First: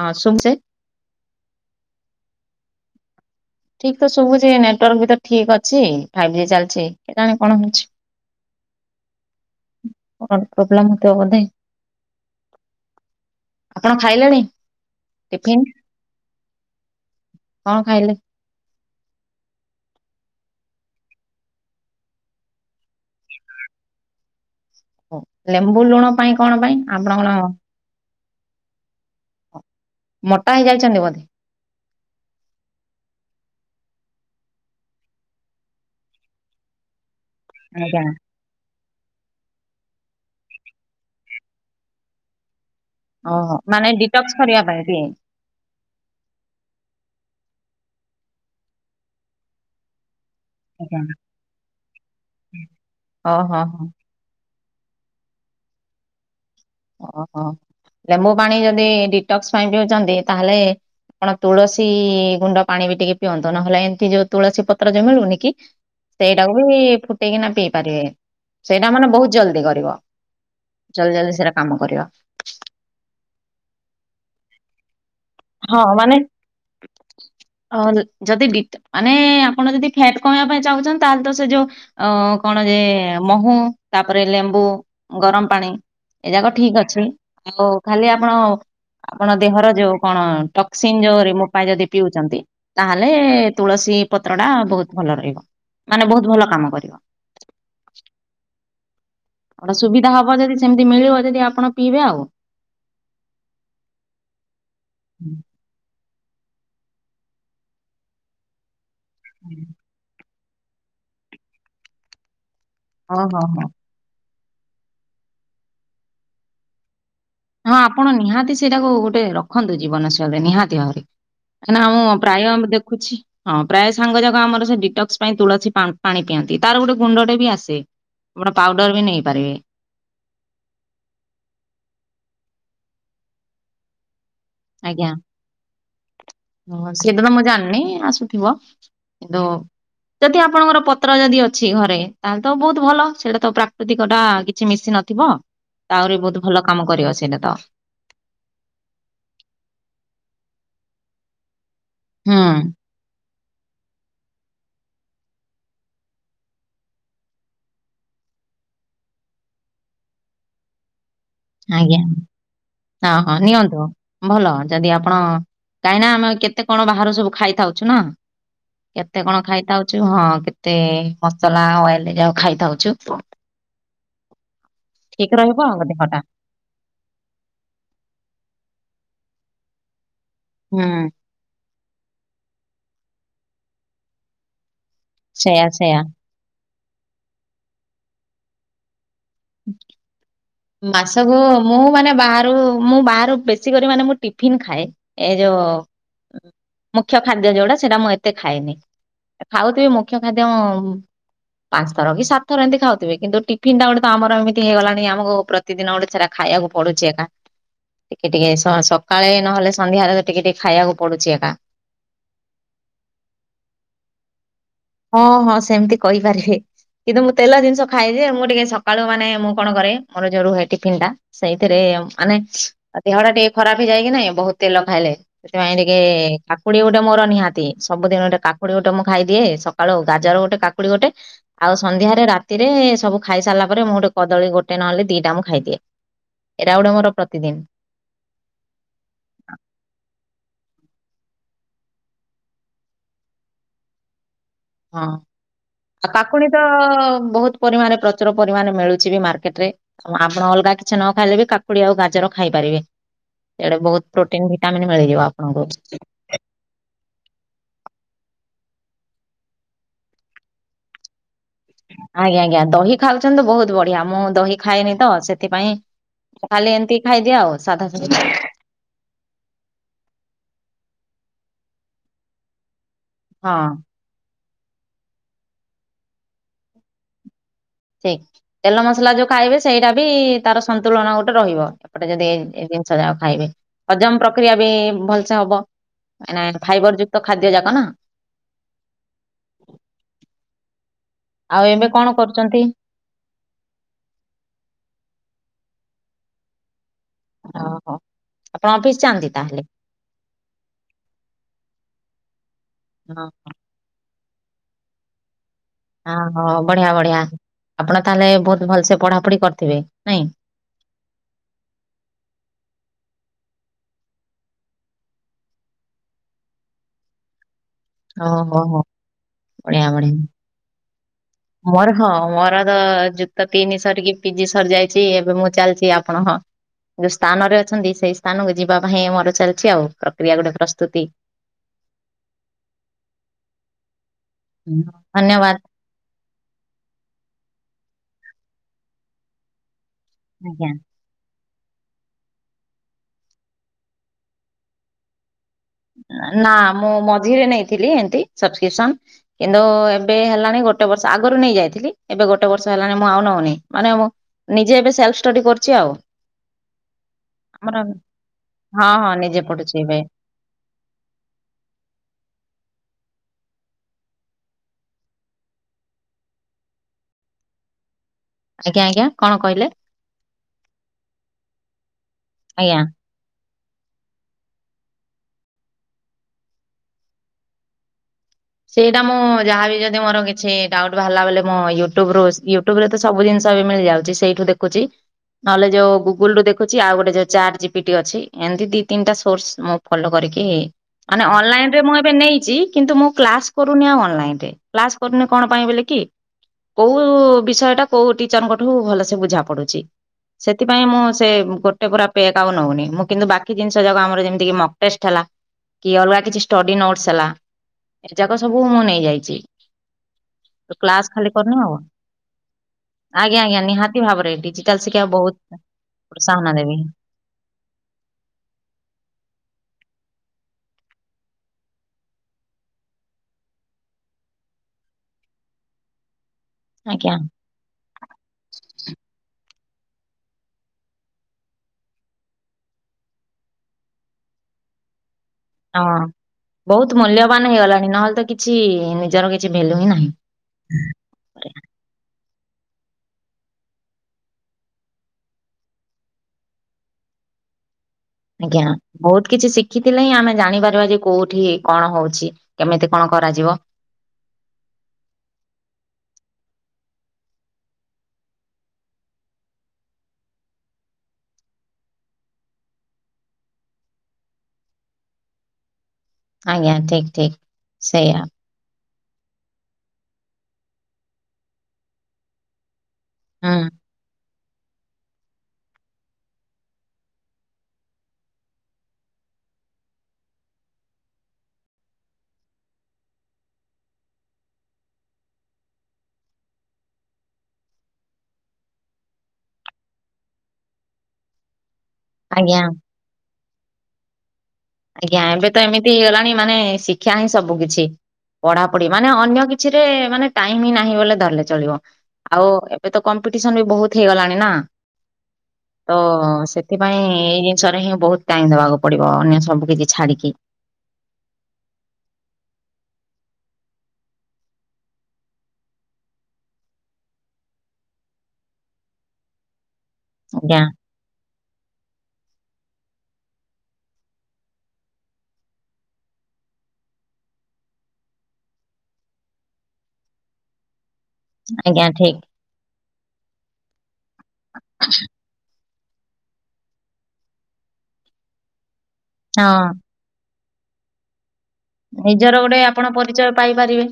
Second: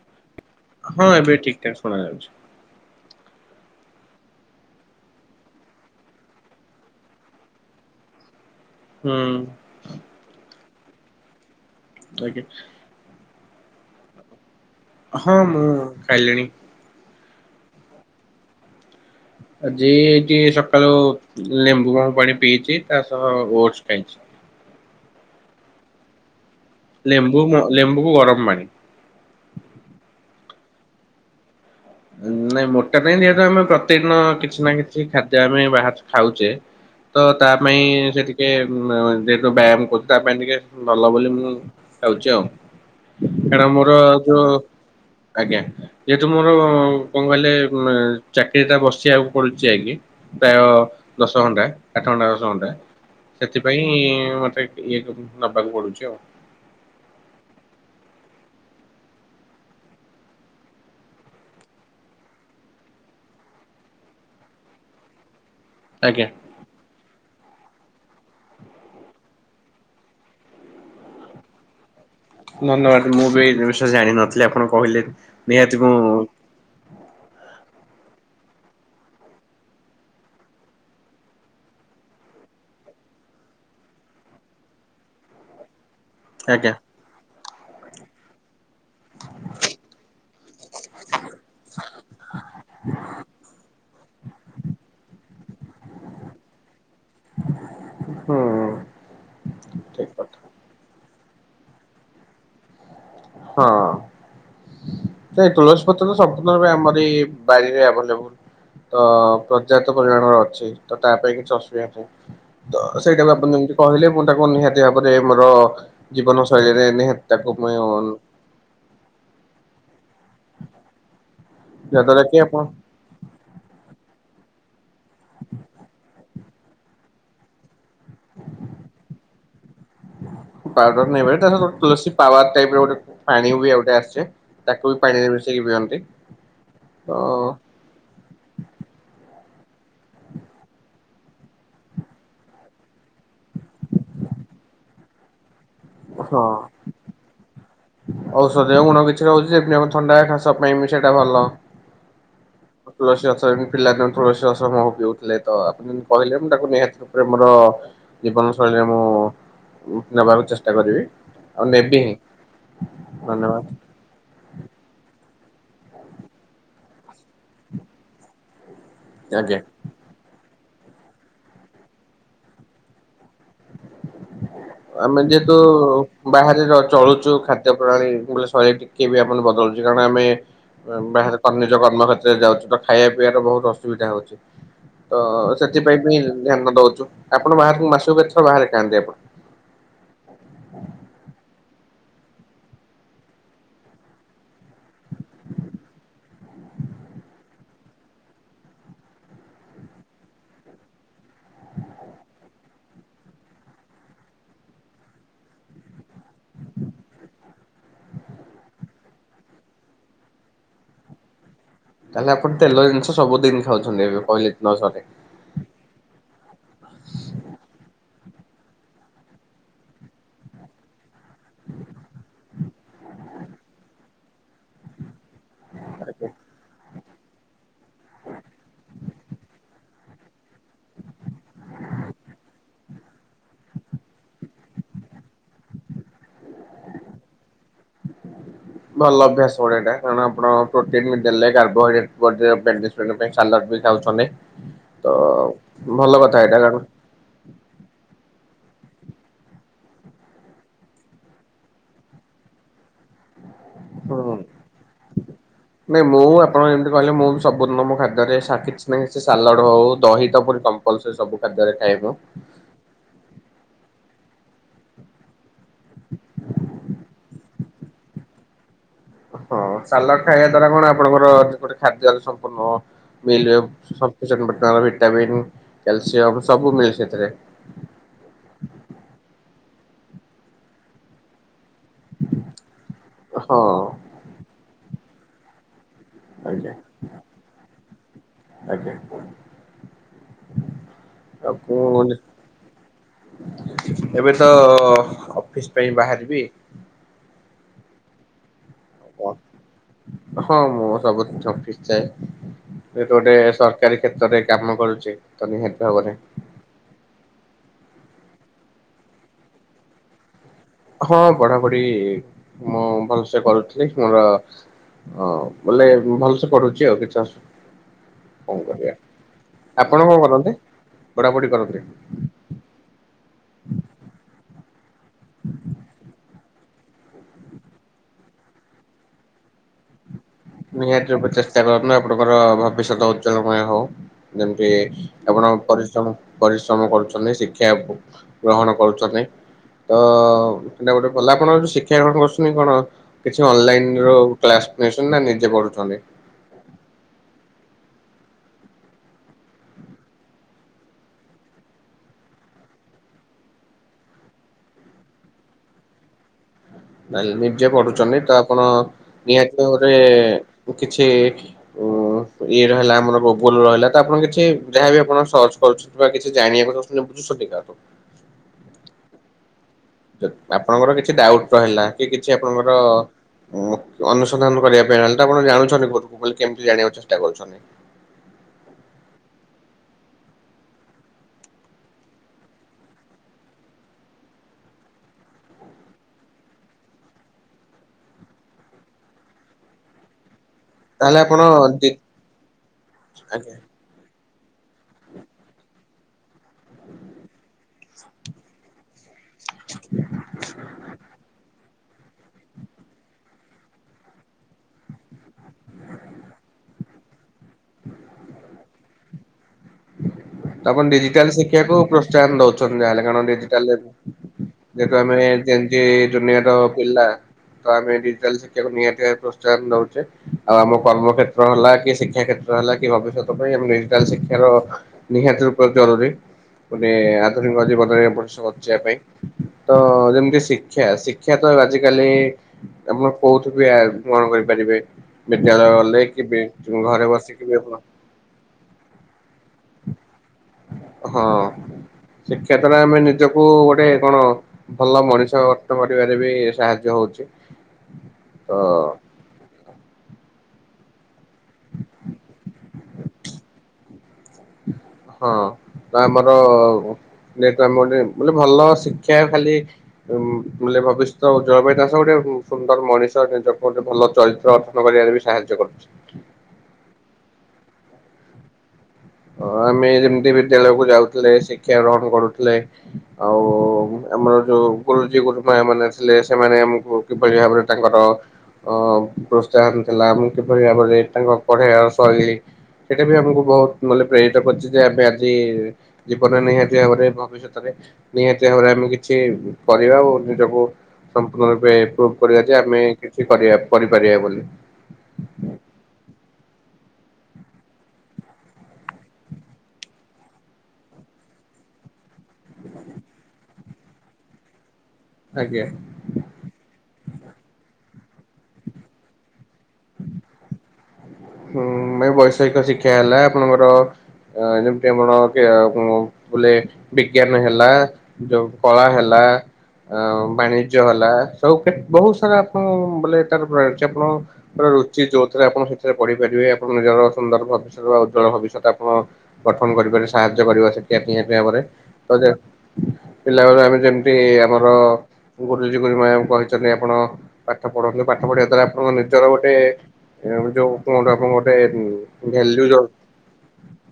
ହଁ ସୁ [unintelligible] ହଁ ଏବେ ଠିକ୍ ଠାକ୍ ଶୁଣାଯାଉଛି। ଠିକ୍ ତ ଶୁବୁଛି ନେଟୱାର୍କ ବି ତ ଠିକ ଅଛି ଫାଇଭ୍ ଜି ଚାଲିଛି। କେଯାଣି କଣ ହଉଛି? ହୁଁ। କଣ ପ୍ରୋବ୍ଲେମ ହଉଥିବା ବୋଧେ? ଆଜ୍ଞା। ଆପଣ ଖାଇଲେଣି? ହଁ ଟିଫିନ ମୁଁ ଖାଇଲିଣି। କଣ ଖାଇଲେ? ଆଜି ଏଇଠି ସକାଳୁ ଲେମ୍ବୁ ବାମ୍ବୁ ପାଣି ପିଇଛି ତା ସହ ଓଡସ୍ ଖାଇଛି। ହ ଲେମ୍ବୁ ଲୁଣ ପାଇଁ କଣ ପାଇଁ? ଆପଣ କଣ ଲେମ୍ବୁ ଲେମ୍ବୁକୁ ଗରମ ପାଣି। ମୋଟା ହେଇଯାଇଛନ୍ତି ବୋଧେ? ନାଇଁ ମୋଟା ପାଇଁ ଯେହେତୁ ଆମେ ପ୍ରତିଦିନ କିଛି ନା କିଛି ଖାଦ୍ୟ ଆମେ ବାହ ଖାଉଛେ ତ ତା ପାଇଁ ଆଜ୍ଞା। ସେଠି ଟିକେ ଯେହେତୁ ବ୍ୟାୟାମ କରୁଛି ତା ପାଇଁ ଟିକେ ଭଲ ବୋଲି ମୁଁ ଖାଉଛି ଆଉ। ଓହୋ କାରଣ ମାନେ ମୋର ଡିଟକ୍ସ ଯୋଉ କରିବା ପାଇଁ ବି? ଆଜ୍ଞା ଯେହେତୁ ମୋର କଣ କହିଲେ ଚାକିରିଟା ବସିବାକୁ ପଡ଼ୁଛି ଆଗେ ପ୍ରାୟ ଆଜ୍ଞା। ଦଶ ଘଣ୍ଟା ଆଠ ଘଣ୍ଟା ଦଶ ଘଣ୍ଟା ଓହୋ ହୋ ସେଥିପାଇଁ ମତେ ଇଏକୁ ନବାକୁ ପଡୁଛି ଆଉ। ଓହୋ ଲେମ୍ବୁ ପାଣି ଯଦି ଡିଟକ୍ସ ପାଇଁ ପିଉଛନ୍ତି ତାହେଲେ ଆପଣ ତୁଳସୀ ଗୁଣ୍ଡ ପାଣି ବି ଟିକେ ପିଅନ୍ତୁ ନହେଲେ ଏମିତି ଯୋଉ ତୁଳସୀ ପତ୍ର ଯୁ ମିଳୁନି କି? ଆଜ୍ଞା ସେଇଟାକୁ ବି ଫୁଟେଇକିନା ପିଇ ପାରିବେ ସେଇଟା ମାନେ ବହୁତ ଜଲଦି କରିବ। ଜଲଦି ଜଲଦି ସେଇରା କାମ କରିବ। ଧନ୍ୟବାଦ ମୁଁ ବି ଏଇ ଜିନିଷ ଜାଣିନଥିଲି ଆପଣ କହିଲେ। ନିହାତି ହଁ ମୁଁ ମାନେ ଅ ଯଦି ମାନେ ଆପଣ ଯଦି ଫ୍ୟାଟ କମେଇବା ପାଇଁ ଚାହୁଁଛନ୍ତି ତାହେଲେ ତ ସେ ଯୋଉ ଅ କଣ ଯେ ମହୁ ତାପରେ ଲେମ୍ବୁ ଗରମ ପାଣି। ଏ ଯାକ ଆଜ୍ଞା ଠିକ ଅଛି ଆଉ ଖାଲି ଆପଣ ଆପଣ ଦେହର ଯ କଣ ଟକ୍ସିନ୍ ଯୋଉ ରିମୁବ ପାଇଁ ଯଦି ପିଉଛନ୍ତି। ତାହେଲେ ତୁଳସୀ ପତ୍ର ଟା ବହୁତ ଭଲ ରହିବ ମାନେ ବହୁତ ଭଲ କାମ କରିବ। ହୁଁ। ଗୋଟେ ଠିକ ସୁବିଧା ହବ କଥା ଯଦି ସେମିତି ମିଳିବ ଯଦି ଆପଣ ପିଇବେ ଆଉ। ହଁ ନାଇଁ ତୁଳସି ପ ସମ୍ପୂର୍ଣ ରୂପେ ଆମରି ବାରିରେ ଆଭେଲେବୁଲ ତ ପ୍ରଜା ପରିମାଣର ଅଛି ତ ତା ପାଇଁ କିଛି ଅସୁବିଧା ନାହିଁ। ତ ସେଇଟା ହଁ ବି ହଁ ଆପଣ ହଁ। ଯେମିତି କହିଲେ [unintelligible] ନିହାତି ଭାବରେ ମୋର ଜୀବନ ଶୈଳୀରେ ନିହା ହଁ ଆପଣ ନିହାତି ସେଇଟାକୁ ଗୋଟେ ରଖନ୍ତୁ ଜୀବନ ଶୈଳିରେ ନିହାତି ଭାବରେ। କାହିଁକି ନା ଯାହା ମୁଁ ଦ୍ଵାରା କି ଆପଣ ପ୍ରାୟ ଦେଖୁଛି ହଁ ପ୍ରାୟ ସାଙ୍ଗ ଯାକ ଆମର ସେ ଡିଟ ସିପାଇଁ ତୁଳସୀ ପା ପାଣି ପିଆନ୍ତି ତାର ଗୋଟେ ଗୁଣ୍ଡ ଟେ ବି ଆସେ ବଡ ପାଉଡର ବି ନେଇପାରିବେ। ପାଉଡର ନେବେ ତା ସହିତ ତୁଲସୀ ପାୱାର ଟାଇପରେ ଗୋଟେ ପାଣି ବି ଆଉ ଗୋଟେ ଆସେ। ତାକୁ ବି ଆଜ୍ଞା ପାଣିରେ ମିଶେଇକି ପିଅନ୍ତି ତ ସେଇଟାତ ମୁଁ ଜାଣିନି ଆସୁଥିବ। ହେଦୁ ଯଦି ଆପଣଙ୍କର ପତ୍ର ଯଦି ଅଛି ଘରେ ତାହେଲେ ତ ବହୁତ ଭଲ ସେଇଟା ତ ପ୍ରାକୃତିକ ଟା କିଛି ମିଶି ନଥିବ। ଆହୁରି ବୋହୁତ ହଁ ଭଲ କାମ କରିବ ସେଇଟା ତ। ଔଷଧୀୟ ଗୁଣ କିଛି ରହୁଛି ଯେମିତି ଆମ ଥଣ୍ଡା ଖାସ ପାଇଁ ବି ସେଇଟା ଭଲ। ହୁଁ ତୁଳସୀ ଗଛ ଏମ ପିଲାଦିନୁ ତୁଳସୀ ରସ ମୋହୁ ପିଉଥିଲେ ତ ଆପଣ ଯେମତି କହିଲେ ମୁ ତାକୁ ନିହାତି ମୋର ଜୀବନ ଶୈଳୀରେ ମୁଁ ନେବାକୁ ଚେଷ୍ଟା କରିବି ଆଉ ଆଜ୍ଞା ନେବି ହିଁ। ହଁ ହଁ ଧନ୍ୟବାଦ ନିଅନ୍ତୁ ଭଲ ଯଦି ଆପଣ କାହିଁ ନା ଆମେ କେତେ କଣ ବାହାରୁ ସବୁ ଖାଇଥାଉଛୁ ନା କେତେ କଣ ଆଜ୍ଞା। ଖାଇଥାଉ। ଚୁ ହଁ କେତେ ମସଲା ଅଏଲ ଯା ଖାଇଥାଉଛୁ। ଆମେ ଠିକ ଯେହେତୁ ରହିବ ଆଉ ଦେହଟା ବାହାରେ ର ଚଳୁଚୁ ଖା ପ୍ରଣାଳୀ ଶୈଳୀ ଟିକେ ବି ଆମ ବଦଳଉୁଛି କାରଣ ଆମେ ହୁଁ ଏ ବାହା ତ ନିଜ କର୍ମ କ୍ରମକ୍ଷତ୍ରରେ ଯାଉଛି ତ ଖାଇବା ପଇବାର ବହୁତ ଅସୁବିଧା ହଉଛି। ତ ସେଇୟା ସେଥିପାଇଁ ସେଇୟା। ବି ଧ୍ୟାନ ଦଉଛୁ ଆପଣ ବାହାରକୁ ମାସକୁ କେ ଥର ବାହାରେ ଖାଆନ୍ତି ଆପଣ? ମାସକୁ ମୁଁ ମାନେ ବାହାରୁ ମୁଁ ବାହାରୁ ବେଶୀ କରି ମାନେ ମୁଁ ଟିଫିନ ଖାଏ। ଏ ଯୋଉ ମୁଖ୍ୟ ଖାଦ୍ୟ ଯୋଉଡା ସେଟା ମୁଁ ଏତେ ଖାଏନି। ଖାଉଥିବି ମୁଖ୍ୟ ଖାଦ୍ୟ ପାଞ୍ଚ ଥର କି ସାତ ଥର ଏମିତି ଖାଉଥିବି। କିନ୍ତୁ ଟିଫନ୍ ଟା ଗୋଟେ ତ ଆମର ଏମିତି ହେଇଗଲାଣି, ଆମକୁ ପ୍ରତିଦିନ ଗୋଟେ ସେରା ଖାଇବାକୁ ପଡୁଛି ଏକା। ଟିକେ ଟିକେ ସ ସକାଳେ ନହେଲେ ସନ୍ଧ୍ୟାରେ ତ ଟିକେ ଟିକେ ଖାଇବାକୁ ପଡୁଛି ଏକା। ତାହେଲେ ଆପଣ ତେଲ ଜିନିଷ ସବୁଦିନି ଖାଉଚନ୍ତି, ଏବେ କହିଲେ ନ ସରେ। ହଁ ହଁ ସେମିତି କହିପାରିବେ। କିନ୍ତୁ ମୁଁ ତେଲ ଜିନିଷ ଖାଏ ଯେ, ମୁଁ ଟିକେ ସକାଳୁ ମାନେ ମୁଁ କଣ କରେ ମୋର ଯୋଉ ରୁହେ ଟିଫିନ ଟା। ସେଇଥିରେ ମାନେ ଆ ଦେହ ଟା ଟିକେ ଖରାପ ହେଇଯାଏକି ନାଇଁ ବହୁତ ତେଲ ଖାଇଲେ। ସେଥିପାଇଁ ଟିକେ କାକୁଡି ଗୋଟେ ମୋର ନିହାତି ସବୁଦିନ ଗୋଟେ କାକୁଡି ଗୋଟେ ମୁଁ ଖାଇଦିଏ ସ ସକାଳୁ ଗାଜର ଗୋଟେ କାକୁଡି ଗୋଟେ। ଆଉ ସନ୍ଧ୍ୟାରେ ରାତିରେ ସବୁ ଖାଇସାରିଲା ପରେ ମୁଁ ଗୋଟେ କଦଳୀ ଗୋଟେ ନହେଲେ ଦିଟା ମୁଁ ଖାଇଦିଏ। ଏଇଟା ଗୋଟେ ମୋର ପ୍ରତିଦିନ୍। ଭଲ ଅଭ୍ୟାସ ଗୋଟେ ଏଇଟା କାରଣ ଆପଣ ପ୍ରୋଟିନ୍ ବି ଦେଲେ କାର୍ବୋହାଇଡ୍ରେଟ୍ ବଡି [inaudible] ପାଇଁ ସାଲାଡ୍ ବି ଖାଉଛନ୍ତି। ହଁ ତ ଆଉ ଭଲ କଥା କାକୁଡ଼ି ଏଇଟା ତ କାରଣ ବହୁତ ପରିମାଣରେ ପ୍ରଚୁର ପରିମାଣରେ ମିଳୁଛି ବି ମାର୍କେଟ ରେ। ଆପଣ ଅଲଗା କିଛି ନ ଖାଇଲେ ବି କାକୁଡି ଆଉ ଗାଜର ଖାଇପାରିବେ। ସିଆଡ଼େ ବହୁତ ହୁଁ ପ୍ରୋଟିନ୍ ଭିଟାମନ୍ ମିଳିଯିବ ଆପଣଙ୍କୁ। ନାଇଁ ମୁଁ ଆପଣ ଯେମିତି କହିଲେ ମୁଁ ବି ସବୁଦିନ ମୋ ଖାଦ୍ୟରେ ସାଆ କିଛି ନାହିଁ କିଛି ସାଲଡ଼ ହେଉ ଦହି ତ ପୁଣି କମ୍ପ ଲସରି ସବୁ ଖାଦ୍ଯ ଆଜ୍ଞା ଆଜ୍ଞା ଦହି ଖାଉଛନ୍ତି ତ ବହୁତ ବଢିଆ ମୁଁ ଦହି ଖାଏନି ତ ସେଥିପାଇଁ। ମୁଁ ଖାଲି ଏମିତିି ଖାଇଦିଏ ଆଉ ସାଧା ସାଧା। ହଁ ସାଲଡ଼ ଖାଇବା ଦ୍ଵାରା କଣ ଆପଣଙ୍କର ସେପଟେ ଖାଦ୍ୟରେ ସମ୍ପୂର୍ଣ୍ଣ ହଁ ମିଲ ସ [inaudible] ଭିଟାମିନ୍ କ୍ୟାଲସିୟମ୍ ସବୁ ମିଳେ ସେଥିରେ। ଠିକ୍ ତେଲ ମସଲା ଯୋଉ ଖାଇବେ ସେଇଟା ବି ତାର ସନ୍ତୁଳନ ଗୋଟେ ରହିବ ଏପଟେ ଯଦି ଯାହା ଖାଇବେ ହଁ ହଜମ ପ୍ରକ୍ରିୟା ବି ଭଲସେ ହବ। ଏଣେ ଆଜ୍ଞା ଫାଇବର ଯୁକ୍ତ ଖାଦ୍ୟ ଯାକ ନା। ଆଜ୍ଞା ଆଉ ଏବେ କଣ [unintelligible] କରୁଛନ୍ତି? ଏବେ ତ ଅଫିସ୍ ପାଇଁ ବାହାରିବି। ଓହୋ। ଆପଣ ଅଫିସ ଯାଆନ୍ତି ତାହେଲେ? ହଁ ମୁଁ ସବୁ ଦିନ ଅଫିସ୍ ଯାଏ ଗୋଟେ ଗୋଟେ ସର କାରୀ କ୍ଷେତ୍ରରେ କାମ କରୁଚି ତ ନିହାତି। ଭାବରେ ଓହୋ ବଢିଆ ବଢିଆ ଆପଣ ତାହେଲେ ବହୁତ ଭଲସେ ପଢାପଢି କରିଥିବେ ନାଇଁ? ହଁ ପଢାପଢି ମୁଁ ଭଲସେ କରୁଥିଲି ମୋର ହଁ ବୋଲେ ଭଲସେ ପଢୁଛି ଆଉ କିଛି ଅସୁ ହଁ କଣ ହଁ ହଁ। କରିବା ବଢଆ ଆପଣ କଣ କରନ୍ତି? ପଢାପଢି ବଢିଆ କରନ୍ତି ମୋର ହଁ ମୋର ତ ଯି କ୍ତ ତିନି ସରିକି ପିଜି ସରି ଯାଇଛି ଏବେ ମୁଁ ଚାଲିଛି ଆପଣ ହଁ। ଯୋଉ ସ୍ଥାନ ରେ ଅଛନ୍ତି ସେଇ ସ୍ଥାନକୁ ଯିବା ପାଇଁ ଆମର ଚାଲିଛି ଆଉ ପ୍ର ନିହାତି ରୂପେ ଚେଷ୍ଟା କରନ୍ତୁ ଆପଣଙ୍କର ଭବିଷ୍ୟତ ଉଜ୍ଜଳମୟ ହଉ। ଯେମିତି ଆପଣ ଧନ୍ୟବାଦ ପରିଶ୍ରମ ପରିଶ୍ରମ କରୁଛନ୍ତି ଶିକ୍ଷା ଗ୍ରହଣ କରୁଛନ୍ତି ତ ଆଜ୍ଞା। ସେଟା ଗୋଟେ କହିଲି ଆପଣ ଯୋଉ ଶିକ୍ଷା ଗ୍ରହଣ କରୁଛନ୍ତି କଣ କିଛି ଅନଲାଇନ୍ ରୁ କ୍ଲାସ ନଉଛନ୍ତି ନା ନିଜେ ପଢୁଛନ୍ତି? ନା ମୁଁ ମଝିରେ ନେଇଥିଲି ଏମତି ସବ୍ ସ୍କ୍ରିପସନ। କିନ୍ତୁ ଏବେ ହେଲାଣି ଗୋଟେ ବର୍ଷ ଆଗରୁ ନେଇ ଯାଇଥିଲି ଏବେ ଗୋଟେ ବର୍ଷ ହେଲାଣି ମୁଁ ଆଉ ନଉନି ମାନେ ମୁଁ ନିଜେ ଏବେ ସେଲ୍ଫ ଷ୍ଟଡି କରିଛି ଆଉ। ନାଇଁ ନିଜେ ଆମର ପଢୁଛନ୍ତି ତ ଆପଣ ହଁ ହଁ ନିଜେ ନିହାତି ପଢୁଛି ଭାବରେ ଏବେ କିଛି ଉଁ ଇଏ ରହିଲା ଆମର ଗୁଗୁଲ ରହିଲା ତ ଆପଣ କିଛି ଯାହା ବି ଆପଣ ସର୍ଚ୍ଚ କରୁଛନ୍ତି ବା କିଛି ଜାଣିବାକୁ ଚାହୁଛନ୍ତି। [inaudible] ଆଜ୍ଞା ଆଜ୍ଞା କଣ କହିଲେ? ଆପଣଙ୍କର କିଛି ଡାଉଟ୍ ରହିଲା କି କିଛି ଆପଣଙ୍କର ଆଜ୍ଞା। ଉଁ ଅନୁସନ୍ଧାନ କରିବା ପାଇଁ ଆଲେ ତ ଆପଣ ଜାଣୁଛନ୍ତି ମୁଁ କହିଲି କେମତି ଜାଣିବାକୁ ଚେଷ୍ଟା କରୁଛନ୍ତି? ସେଇଟା ମୁଁ ଯାହାବି ଯଦି ମୋର କିଛି ଡାଉଟ ବାହାରିଲା ବୋଲେ, ମୁଁ ୟୁଟୁବରୁ ୟୁ ୟୁଟୁବରେ ତ ସବୁଜିନିଷ ଏବେ ମିଳିଯାଉଚି, ସେଇଠୁ ଦେଖୁଚି। ନହେଲେ ଯୋଉ ଗୁଗୁଲ ରୁ ଦେଖୁଛି, ଆଉ ଗୋଟେ ଯୋଉ ଚାର ଜିପିଟି ଅଛି, ଏମିତି ଦି ତିନିଟା ସୋର୍ସ ମୁଁ ଫଲୋ କରିକି, ତାହେଲେ ମାନେ ଆପଣ ଅନଲାଇନ ରେ ଡି ମୁଁ ଏବେ ନେଇଚି, କିନ୍ତୁ ମୁଁ କ୍ଲାସ ଆଜ୍ଞା କର୍ ଅନଲାଇନରେ, କ୍ଲାସ କରୁନି ଆଉ କଣ ପାଇଁ ବୋଲି କି? କୋଉ ବିଷୟାଟା କୋଉ ଟି ଟିଚରଙ୍କଠୁ ଭଲସେ ବୁଝା ପଡୁଚି, ସେଥିପାଇଁ ମୁଁ ସେ ଗୋ ଟେ ପୁରା ପେକ ଆଉ ନଉନି, ମୁଁ କିନ୍ତୁ ବାକି ଜିନିଷ ଯାକ ଆମର ଯେମିତି ମକଟେଷ୍ଟ ହେଲା କି ଅଲଗା କିଛି ଷ୍ଟଡି ନୋଟ୍ସ ହେଲା। [unintelligible] ଏ ଯାକ ସବୁ ମୁଁ ନେଇଯାଇଚି। ଆପଣ ଡିଜିଟାଲ ହବ ଶିଖିବାକୁ ପ୍ରୋତ୍ସାହନ ଦଉଛନ୍ତି ଯାହାହେଲେ, କାରଣ ଆଜ୍ଞା ଆଜ୍ଞା ଡିଜିଟାଲ ରେ ନିହାତି ଭାବରେ ଡିଜିଟାଲ ଯେହେତୁ ଶିକ୍ଷା ଆମେ ବହୁତ ଯେମିତି ପ୍ରୋତ୍ସାହନ ଜୁନିଅର ଦେବି ପିଲା ତ ଆମେ, ଡିଜିଟାଲ ଶିକ୍ଷାକୁ ନିହାତି ଭାବେ ପ୍ରୋତ୍ସାହନ ନଉଚେ। ଆଉ ଆମ କର୍ମ କ୍ଷେତ୍ର ହେଲା, କି ଶିକ୍ଷା କ୍ଷେତ୍ର ହେଲା, କି ଭବିଷ୍ୟତ ପାଇଁ, ଆମେ ଡିଜିଟାଲ ଶିକ୍ଷାର ନିହାତି ରୂପରେ ଜରୁରୀ, ମାନେ ଆଜ୍ଞା ଆଧୁନିକ ଜୀବନରେ ମଣିଷ ବଞ୍ଚିବା ପାଇଁ। ତ ଯେମିତି ଶିକ୍ଷା, ଶିକ୍ଷା ତ ଆଜିକାଲି ଆପଣ କୋଉଠି ବି, ଗ୍ରହଣ କରିପାରିବେ। ବିଦ୍ୟାଳୟ ଗଲେ, କି ବି, ଘରେ ବସିକ ବି ଆପଣ ନହେଲ ତ କି ଛି, ନିଜର କିଛି ଭେଲ୍ୟୁ ହିଁ ନାହିଁ। ହଁ, ଶିକ୍ଷା ଦ୍ଵାରା ଆମେ ନିଜକୁ ଗୋଟେ କଣ ଭଲ ମଣିଷ ଅର୍ତକରିବାରେ ବି ସାହାଯ୍ୟ ହଉଛି। ତ ଆଜ୍ଞା, ବହୁତ କିଛି ଶି ଶିଖିଥିଲେ ହିଁ ଆମେ ଜାଣିପାରିବା ଯେ, କୋଉଠି କଣ ହଉଛି? କେମିତି କଣ କରାଯିବ? ହଁ, ଆମର ନେଟମୋଡରେ, ମାନେ ଭଲ ଶିକ୍ଷା ଖାଲି ମୂଲ୍ୟ ଭବିଷ୍ୟତ ଜଳବାଇ ଦାସ ଗୋଟେ, ସୁନ୍ଦର ମଣିଷ ନିଜକୁ ଗୋଟେ ଭଲ ଚରିତ୍ର ଗ ନକରିବାରେ ବି ସାହାଯ୍ୟ କରୁଛି। ଆଜ୍ଞା, ଠିକ ଠିକ, ସେଇଆ। ଆମେ ଯେମିତି ବିଦ୍ୟାଳୟକୁୁ ଯାଉଥିଲେ, ଶିକ୍ଷା ଗ୍ରହଣ କରୁଥିଲେ, ଆଉ ହୁଁ। ଆଉ, ଆମର ଯୋଉ ଗୁରୁଜୀ, ଗୁରୁମା ମାନେ ଥିଲେ ସେମାନେ ଆମକୁ କିଭଳି ଭାବରେ ତାଙ୍କର ଅ ପ୍ରୋତ୍ସାହନ ଥିଲା, ଆମକୁ କିଭଳି ଭାବରେ ତାଙ୍କ ପଢେଇଆର ଶୈଳୀ ସେଇଟା ବି ଆମକୁ ବହୁତ ଗଲେ ପ୍ରେରିତ କରିଚି ଯେ, ଆମେ ଆଜି ଜୀବନରେ ନିହାତି ଭାବରେ ଭବିଷ୍ୟତରେ ନିହାତି ଭାବରେ ଆମେ କିଛି କରିବା ଓ ନିଜକୁ ସମ୍ପୂର୍ଣ୍ଣ ରୂପେ କରିବା ଯେ, ଆଜ୍ଞା। ଆମେ କିଛି କରିବା, କରିପାରିବା ବୋଲି। ଆଜ୍ଞା, ଏବେ ତ ଏମିତି ହେଇଗଲାଣି, ମାନେ ଶିକ୍ଷା ହିଁ ସବୁ କିିଛି। ପଢାପଢି, ମାନେ ଅନ୍ୟ କିଛିରେ ମାନେ ଟାଇମ ହଁ ନାହିଁ ବୋଲେ ଧରିଲେ ଚଳିବ। ଆଉ, ଏବେ ତ କମ୍ପିଟିସନ ବି ବହୁତ ହେଇଗଲାଣି ନା। ଆଜ୍ଞା। ତ, ସେଥିପାଇଁ ଏଇ ଜିନିଷରେ ହିଁ ବହୁତ ଟାଇମ ଦବାକୁ ପଡିବ, ଅନ୍ୟ ସବୁ କିଛି ଛାଡିକି। ହୁଁ ବୈଷୟିକ ଶିକ୍ଷା ହେଲା, ଆପଣଙ୍କର, ଯେମିତି ଆପଣ [unintelligible] ବୋଲେ, ବିଜ୍ଞାନ ହେଲା ଯୋଉ କଳା ହେଲା ଅ ଆଜ୍ଞା ବାଣିଜ୍ୟ ହେଲା, ସବୁ ବହୁତ ସାରା ଆପଣ ବୋଲେ ତାର ପ୍ର ଅଛି, ଆପଣ ହର ରୁଚି ଯୋଉଥିରେ ଆପଣ ସେଥିରେ ପଢ଼ିପାରିବେ ଆପଣ ନିଜର ସୁନ୍ଦର ଭବିଷ୍ୟତ ବା ଉଜ୍ଜଳ ଭବିଷ୍ୟତ ଆପଣ ଗଠନ କରିପାରି ସାହାଯ୍ୟ କରିବା ସେ ଟେ ନିହାତି ଭାବରେ ଆଜ୍ଞା ତ ଠିକ ଯେ ପିଲାବେଳୁ ଆମେ ଯେମିତି ଆମର ଗୁରୁଜୀ ଗୁରୁ ମ୍ୟାମ୍ କହିଚନ୍ତି ଆପଣ ପାଠ ପଢ଼ନ୍ତୁ ପାଠ ପଢ଼ିବା ଦ୍ଵାରା ଆପଣଙ୍କ ନିଜର ଗୋଟେ ହଁ ଏ ଯୋଉ କଣ ଗୋଟେ ଆପଣ ଗୋଟେ ନିଜର ଗୋଟେ ଭ୍ୟାଲୁ ଯଉ ଆପଣ ପରିଚୟ ପାଇପାରିବେ।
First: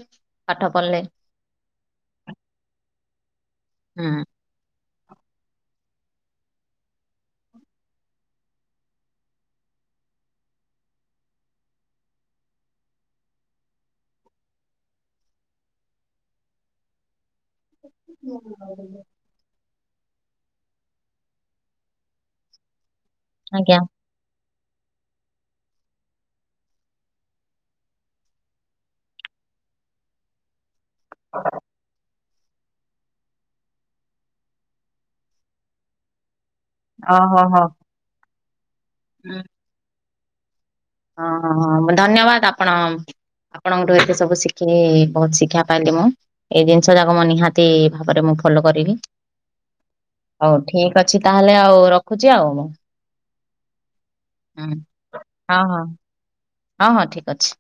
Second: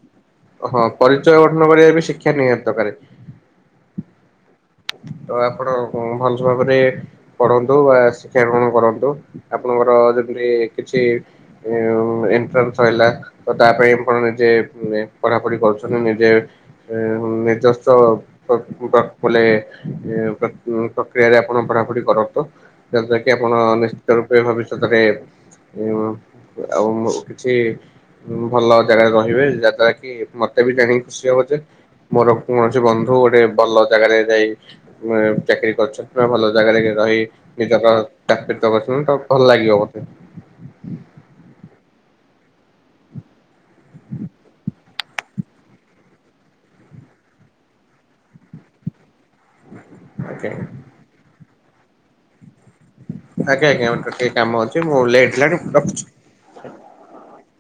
ପାଠ ହଁ ପଢିଲେ ପରିଚୟ ଗଠନ କରିବା ବି ଶିକ୍ଷା ନିହାତି ଦକାରେ। ହଁ। ତ ଆପଣ ଭଲ ଭାବରେ ପଢ଼ନ୍ତୁ ବା ଶିକ୍ଷା ଗ୍ରହଣ କରନ୍ତୁ ଆପଣଙ୍କର ଯେମତି କିଛି ଇ ଓ ଏଣ୍ଟ୍ରାନ୍ସ ହେଲା ତ ତା ପାଇଁ ଆପଣ ନିଜେ ଏ ପଢ଼ାପଢ଼ି କରୁଛନ୍ତି। ନିଜେ ଏହଁ ନିଜସ୍ ତ ଫ ବା ବୋଲେ ଏ ପ୍ରକ୍ ପ୍ରକ୍ରିୟାରେ ଆପଣ ପଢ଼ାପଢ଼ି କରନ୍ତୁ। ଯା ଦ୍ୱାରା କି ଆପଣ ଆଜ୍ଞା ନିଶ୍ ତ ରୂପେ ଭବିଷ୍ୟତରେ ଇଉଁ ଆଉ କିଛି ଉଁ ଭଲ ଜାଗାରେ ରହିବେ ଯାହା ଦ୍ଵାରା କି ମତେ ବି ଜାଣିକି ଖୁସି ହବ ଯେ ମୋର କୌଣସି ବନ୍ଧୁ ଗୋଟେ ଭଲ ଜାଗାରେ ଯାଇ ମେଁ ଚାକିରୀ କରିଛନ୍- ଅରେ ଭଲ ଜାଗାରେ ରହି ଓହୋ ହୋ ନିଜର ଚାକିରୀ ତ କରୁଛନ୍ତି ତ ହଁ ଭଲ ଲାଗିବ ମତେ। ହଁ ହଁ ଧନ୍ୟବାଦ ଆପଣ ଆପଣଙ୍କ ଠୁ ଏତେ ସବୁ ଶିଖିଲି ବହୁତ ଶିକ୍ଷା ପାଇଲି ମୁଁ। ଏଇ ଜିନିଷଟାକୁ ମୁଁ ନିହାତି ଭାବରେ ମୁଁ ଫଲୋ କରିବି। ଆଜ୍ଞା ହଉ ଠିକ୍ ଅଛି ତାହେଲେ ଆଉ ରଖୁଚି ଆଉ। ଆଜ୍ଞା ଆଜ୍ଞା ଓଠ ଟିକେ କାମ ହୁଁ ଅଛି ମୁଁ ଲେଟ୍ ହଁ ହେଲାଣି ହଁ ରଖୁଚି। ହଁ ହଁ ଠିକ୍ ଅଛି।